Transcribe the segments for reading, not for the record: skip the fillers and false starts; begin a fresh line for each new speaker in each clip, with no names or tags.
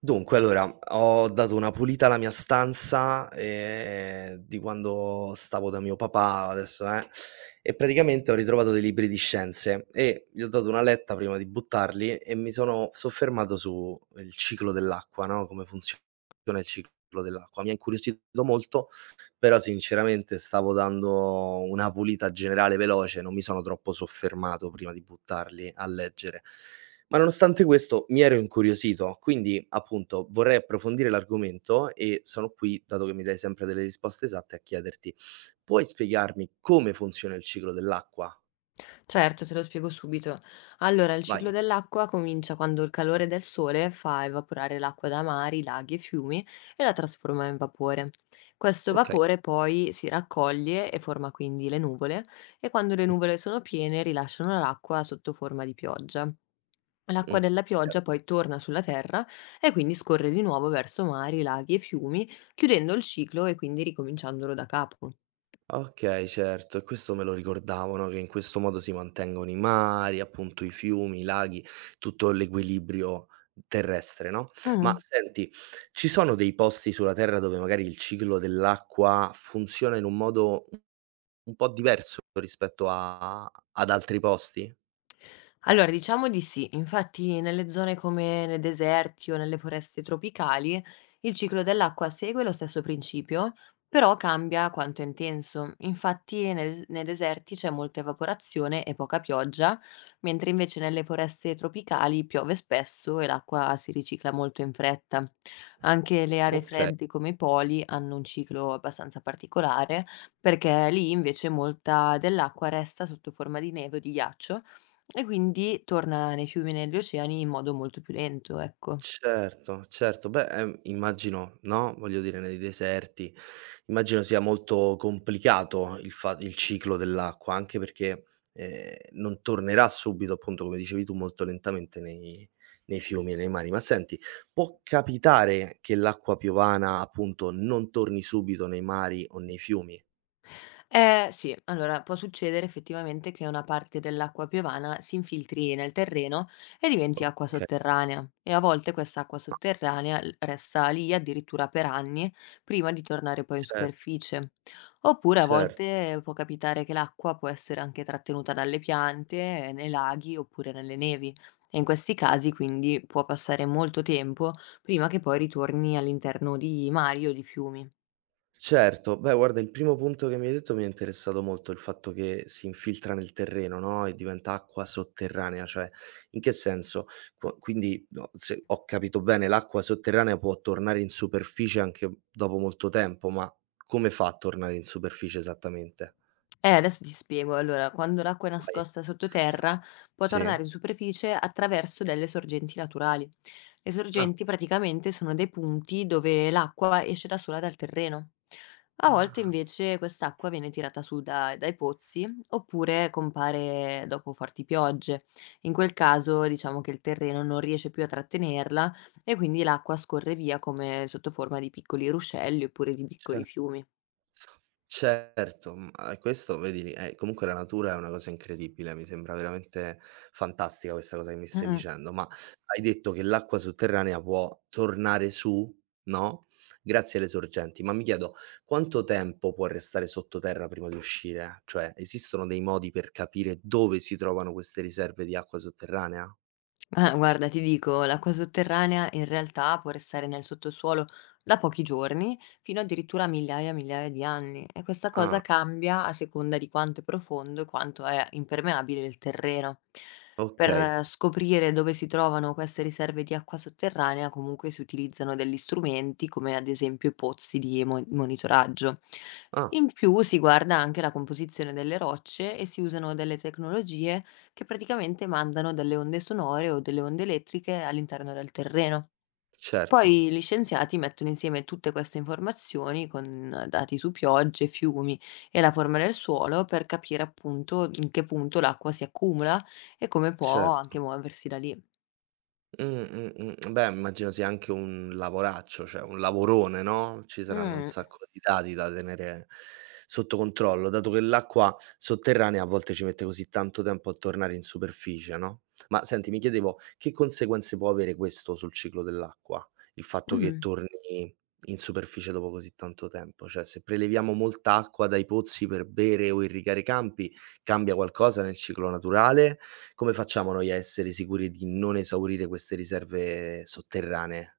Dunque, allora, ho dato una pulita alla mia stanza, di quando stavo da mio papà, adesso e praticamente ho ritrovato dei libri di scienze e gli ho dato una letta prima di buttarli e mi sono soffermato su il ciclo dell'acqua, no, come funziona il ciclo dell'acqua. Mi ha incuriosito molto, però sinceramente stavo dando una pulita generale veloce, non mi sono troppo soffermato prima di buttarli a leggere. Ma nonostante questo mi ero incuriosito, quindi appunto vorrei approfondire l'argomento e sono qui, dato che mi dai sempre delle risposte esatte, a chiederti: puoi spiegarmi come funziona il ciclo dell'acqua?
Certo, te lo spiego subito. Allora, il ciclo
Vai.
dell'acqua comincia quando il calore del sole fa evaporare l'acqua da mari, laghi e fiumi e la trasforma in vapore. Questo
Okay.
vapore poi si raccoglie e forma quindi le nuvole e quando le nuvole sono piene rilasciano l'acqua sotto forma di pioggia.
Mh.
L'acqua della
Chiaro.
pioggia poi torna sulla terra e quindi scorre di nuovo verso mari, laghi e fiumi, chiudendo il ciclo e quindi ricominciandolo da capo.
Okay, certo, e questo me lo ricordavo, no, che in questo modo si mantengono i mari, appunto i fiumi, i laghi, tutto l'equilibrio terrestre, no, ma
Mm.
senti, ci sono dei posti sulla terra dove magari il ciclo dell'acqua funziona in un modo un po' diverso rispetto a ad altri posti?
Allora, diciamo di sì. Infatti nelle zone come nei deserti o nelle foreste tropicali, il ciclo dell'acqua segue lo stesso principio, però cambia quanto è intenso. Infatti nei deserti c'è molta evaporazione e poca pioggia, mentre invece nelle foreste tropicali piove spesso e l'acqua si ricicla molto in fretta. Anche le aree
Okay,
fredde come i poli hanno un ciclo abbastanza particolare, perché lì invece molta dell'acqua resta sotto forma di neve o di ghiaccio e quindi torna nei fiumi e negli oceani in modo molto più lento, ecco.
certo, certo. Beh, immagino, no, voglio dire nei deserti, immagino sia molto complicato il fa il ciclo dell'acqua, anche perché, non tornerà subito, appunto, come dicevi tu, molto lentamente nei fiumi e nei mari. Ma senti, può capitare che l'acqua piovana, appunto, non torni subito nei mari o nei fiumi?
Eh sì, allora può succedere effettivamente che una parte dell'acqua piovana si infiltri nel terreno e diventi acqua
Okay.
sotterranea e a volte questa acqua
Ah,
sotterranea resta lì addirittura per anni prima di tornare poi in
certo,
superficie. Oppure a
certo.
volte può capitare che l'acqua può essere anche trattenuta dalle piante, nei laghi oppure nelle nevi e in questi casi quindi può passare molto tempo prima che poi ritorni all'interno di mari o di fiumi.
Certo, beh guarda il primo punto che mi hai detto mi è interessato molto, il fatto che si infiltra nel terreno, no, e diventa acqua sotterranea, cioè in che senso? Qu Quindi, no, se ho capito bene, l'acqua sotterranea può tornare in superficie anche dopo molto tempo, ma come fa a tornare in superficie esattamente?
Adesso ti spiego. Allora, quando l'acqua è
Vai.
nascosta sottoterra, può
Sì?
tornare in superficie attraverso delle sorgenti naturali. Le
Ah.
sorgenti praticamente sono dei punti dove l'acqua esce da sola dal terreno. A volte
Ah,
invece quest'acqua viene tirata su dai pozzi oppure compare dopo forti piogge. In quel caso diciamo che il terreno non riesce più a trattenerla e quindi l'acqua scorre via come sotto forma di piccoli ruscelli oppure di piccoli
cer
fiumi.
certo, mhmm, a questo vedi, comunque la natura è una cosa incredibile, mi sembra veramente fantastica questa cosa che mi
Mm,
stai
mm.
dicendo, ma hai detto che l'acqua sotterranea può tornare su, no, grazie alle sorgenti, ma mi chiedo quanto tempo può restare sottoterra prima di uscire? Cioè, esistono dei modi per capire dove si trovano queste riserve di acqua sotterranea?
Ah, guarda, ti dico, l'acqua sotterranea in realtà può restare nel sottosuolo da pochi giorni fino addirittura a migliaia e migliaia di anni e questa cosa
Ah,
cambia a seconda di quanto è profondo e quanto è impermeabile il terreno. Per
okay.
scoprire dove si trovano queste riserve di acqua sotterranea comunque si utilizzano degli strumenti come ad esempio i pozzi di monitoraggio.
Ah,
In più si guarda anche la composizione delle rocce e si usano delle tecnologie che praticamente mandano delle onde sonore o delle onde elettriche all'interno del terreno.
certo,
Poi gli scienziati mettono insieme tutte queste informazioni con dati su piogge, fiumi e la forma del suolo per capire appunto in che punto l'acqua si accumula e come può
certo.
anche muoversi da lì.
Mh, mh, Beh, immagino sia anche un lavoraccio, cioè un lavorone, no, ci saranno un
Mm,
sacco di dati da tenere sotto controllo, dato che l'acqua sotterranea a volte ci mette così tanto tempo a tornare in superficie, no? Ma senti, mi chiedevo che conseguenze può avere questo sul ciclo dell'acqua, il fatto che
mm.
torni in superficie dopo così tanto tempo? Cioè, se preleviamo molta acqua dai pozzi per bere o irrigare i campi, cambia qualcosa nel ciclo naturale? Come facciamo noi a essere sicuri di non esaurire queste riserve sotterranee?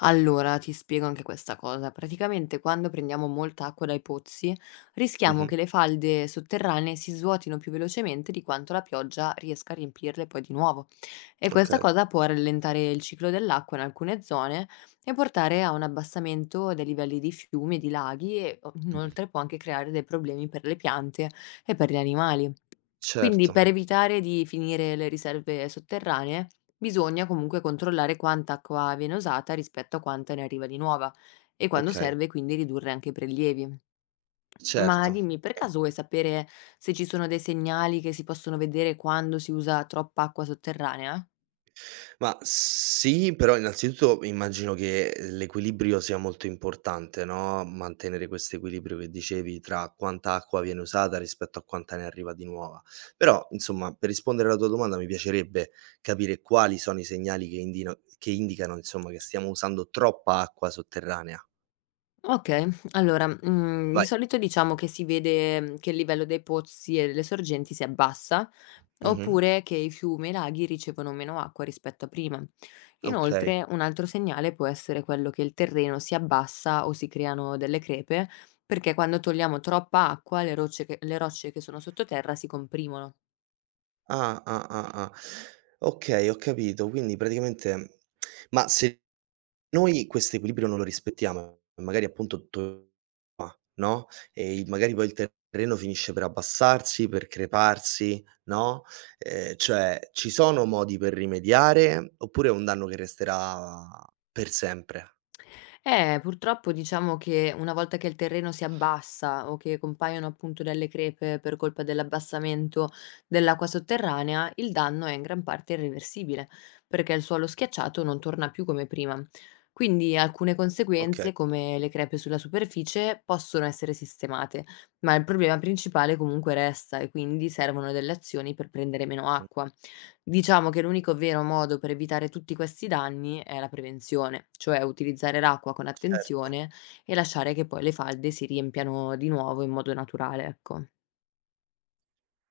Allora, ti spiego anche questa cosa. Praticamente quando prendiamo molta acqua dai pozzi, rischiamo
Mh-mh.
che le falde sotterranee si svuotino più velocemente di quanto la pioggia riesca a riempirle poi di nuovo. E questa
Okay.
cosa può rallentare il ciclo dell'acqua in alcune zone e portare a un abbassamento dei livelli di fiumi e di laghi e
Mh-mh.
inoltre può anche creare dei problemi per le piante e per gli animali. Quindi
Certo,
per evitare di finire le riserve sotterranee, bisogna comunque controllare quanta acqua viene usata rispetto a quanta ne arriva di nuova e quando
okay,
serve quindi ridurre anche i prelievi. Ma
certo.
dimmi, per caso vuoi sapere se ci sono dei segnali che si possono vedere quando si usa troppa acqua sotterranea?
Ma sì, però innanzitutto immagino che l'equilibrio sia molto importante, no, mantenere questo equilibrio che dicevi tra quanta acqua viene usata rispetto a quanta ne arriva di nuova. Però, insomma, per rispondere alla tua domanda mi piacerebbe capire quali sono i segnali che indicano, insomma, che stiamo usando troppa acqua sotterranea.
Okay, allora, di
Vai.
solito diciamo che si vede, che il livello dei pozzi e delle sorgenti si abbassa,
Mh-mh.
oppure che i fiumi e i laghi ricevono meno acqua rispetto a prima.
Okay.
Inoltre, un altro segnale può essere quello che il terreno si abbassa o si creano delle crepe, perché quando togliamo troppa acqua le rocce che sono sottoterra si comprimono.
Ah, ah, ah, ah. Okay, ho capito. Quindi praticamente ma se noi questo equilibrio non lo rispettiamo e magari appunto no, e il magari poi il terreno finisce per abbassarsi, per creparsi, no, cioè ci sono modi per rimediare oppure è un danno che resterà per sempre?
Purtroppo diciamo che una volta che il terreno si abbassa o che compaiono appunto delle crepe per colpa dell'abbassamento dell'acqua sotterranea, il danno è in gran parte irreversibile, perché il suolo schiacciato non torna più come prima. Quindi alcune
Okay,
conseguenze, come le crepe sulla superficie, possono essere sistemate, ma il problema principale comunque resta e quindi servono delle azioni per prendere meno
mh,
acqua. Diciamo che l'unico vero modo per evitare tutti questi danni è la prevenzione, cioè utilizzare l'acqua con
certo.
attenzione e lasciare che poi le falde si riempiano di nuovo in modo naturale, ecco.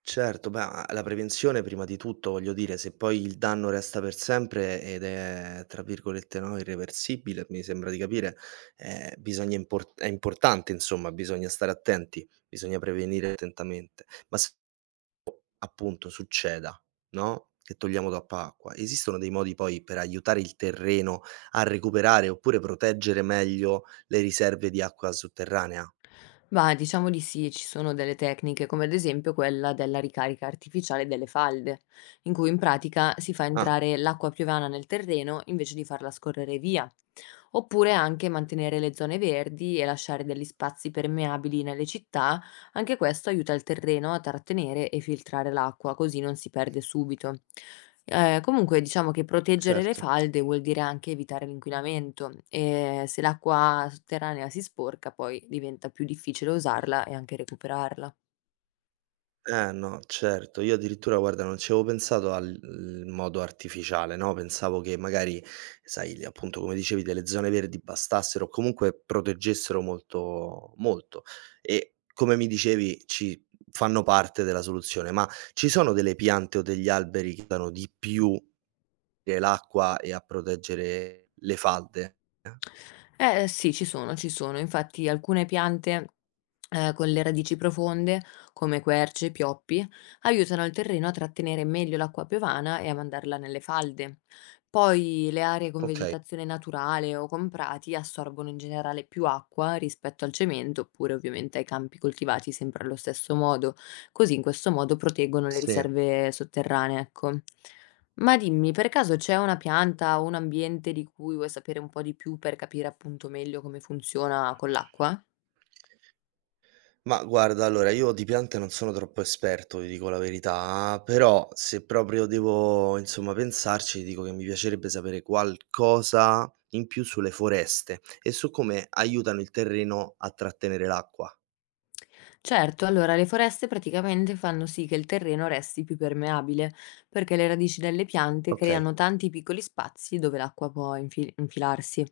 Certo, beh, a la prevenzione prima di tutto, voglio dire, se poi il danno resta per sempre ed è tra virgolette, no, "irreversibile", mi sembra di capire, bisogna impor è importante insomma, bisogna stare attenti, bisogna prevenire attentamente. Ma se appunto succeda, no, che togliamo troppa acqua, esistono dei modi poi per aiutare il terreno a recuperare oppure proteggere meglio le riserve di acqua sotterranea?
Ma diciamo di sì, ci sono delle tecniche, come ad esempio quella della ricarica artificiale delle falde, in cui in pratica si fa
Ah,
entrare l'acqua piovana nel terreno invece di farla scorrere via. Oppure anche mantenere le zone verdi e lasciare degli spazi permeabili nelle città. Anche questo aiuta il terreno a trattenere e filtrare l'acqua, così non si perde subito. Comunque diciamo che proteggere le
certo.
falde vuol dire anche evitare l'inquinamento e se l'acqua sotterranea si sporca poi diventa più difficile usarla e anche recuperarla.
Eh no, certo. Io addirittura guarda non ci avevo pensato al l modo artificiale, no, pensavo che magari, sai, le appunto come dicevi delle zone verdi bastassero o comunque proteggessero molto molto e come mi dicevi ci fanno parte della soluzione. Ma ci sono delle piante o degli alberi che danno di più l'acqua e a proteggere le falde? Eh,
Eh sì, ci sono. Infatti alcune piante, con le radici profonde, come querce e pioppi, aiutano il terreno a trattenere meglio l'acqua piovana e a mandarla nelle falde. Poi le aree con
okay,
vegetazione naturale o con prati assorbono in generale più acqua rispetto al cemento, oppure ovviamente ai campi coltivati sempre allo stesso modo. Così in questo modo proteggono le
sì.
riserve sotterranee, ecco. Ma dimmi, per caso c'è una pianta o un ambiente di cui vuoi sapere un po' di più per capire appunto meglio come funziona con l'acqua?
Ma guarda, allora io di piante non sono troppo esperto, ti dico la verità, però se proprio devo insomma pensarci, ti dico che mi piacerebbe sapere qualcosa in più sulle foreste e su come aiutano il terreno a trattenere l'acqua.
Certo, allora le foreste praticamente fanno sì che il terreno resti più permeabile, perché le radici delle piante
Okay,
creano tanti piccoli spazi dove l'acqua può infilarsi.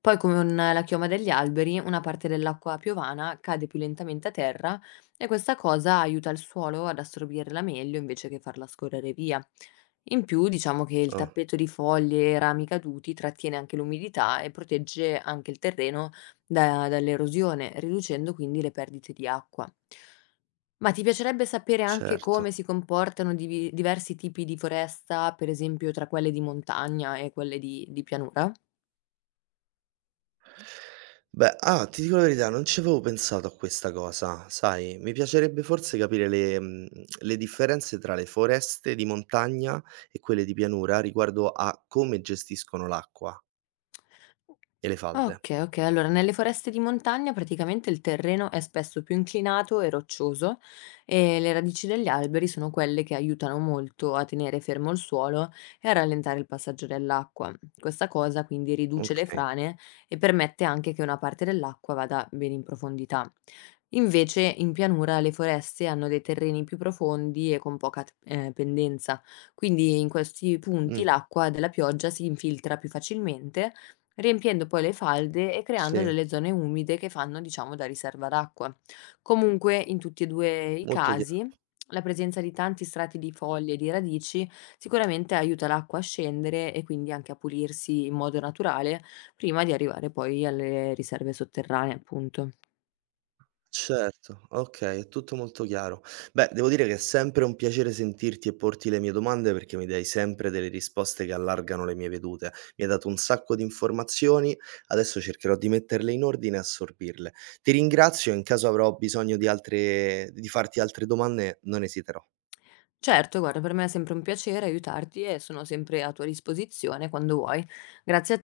Poi, come la chioma degli alberi, una parte dell'acqua piovana cade più lentamente a terra e questa cosa aiuta il suolo ad assorbirla meglio invece che farla scorrere via. In più, diciamo che il
ah,
tappeto di foglie e rami caduti trattiene anche l'umidità e protegge anche il terreno da dall'erosione, riducendo quindi le perdite di acqua. Ma ti piacerebbe sapere anche
certo.
come si comportano divi diversi tipi di foresta, per esempio tra quelle di montagna e quelle di pianura?
Beh, ah, ti dico la verità, non ci avevo pensato a questa cosa, sai, mi piacerebbe forse capire le mhmm, le differenze tra le foreste di montagna e quelle di pianura riguardo a come gestiscono l'acqua e le falde.
Okay, okay. Allora, nelle foreste di montagna praticamente il terreno è spesso più inclinato e roccioso e le radici degli alberi sono quelle che aiutano molto a tenere fermo il suolo e a rallentare il passaggio dell'acqua. Questa cosa quindi riduce le
Okay.
frane e permette anche che una parte dell'acqua vada bene in profondità. Invece in pianura le foreste hanno dei terreni più profondi e con poca pendenza, quindi in questi punti
Mh,
l'acqua della pioggia si infiltra più facilmente riempiendo poi le falde e creando
sì,
delle zone umide che fanno, diciamo, da riserva d'acqua. Comunque, in tutti e due i
molto
casi,
chiaro.
la presenza di tanti strati di foglie e di radici sicuramente aiuta l'acqua a scendere e quindi anche a pulirsi in modo naturale prima di arrivare poi alle riserve sotterranee, appunto.
Certo, okay, è tutto molto chiaro. Beh, devo dire che è sempre un piacere sentirti e porti le mie domande perché mi dai sempre delle risposte che allargano le mie vedute. Mi hai dato un sacco di informazioni, adesso cercherò di metterle in ordine e assorbirle. Ti ringrazio e in caso avrò bisogno di altre di farti altre domande non esiterò.
Certo, guarda, per me è sempre un piacere aiutarti e sono sempre a tua disposizione quando vuoi. Grazie a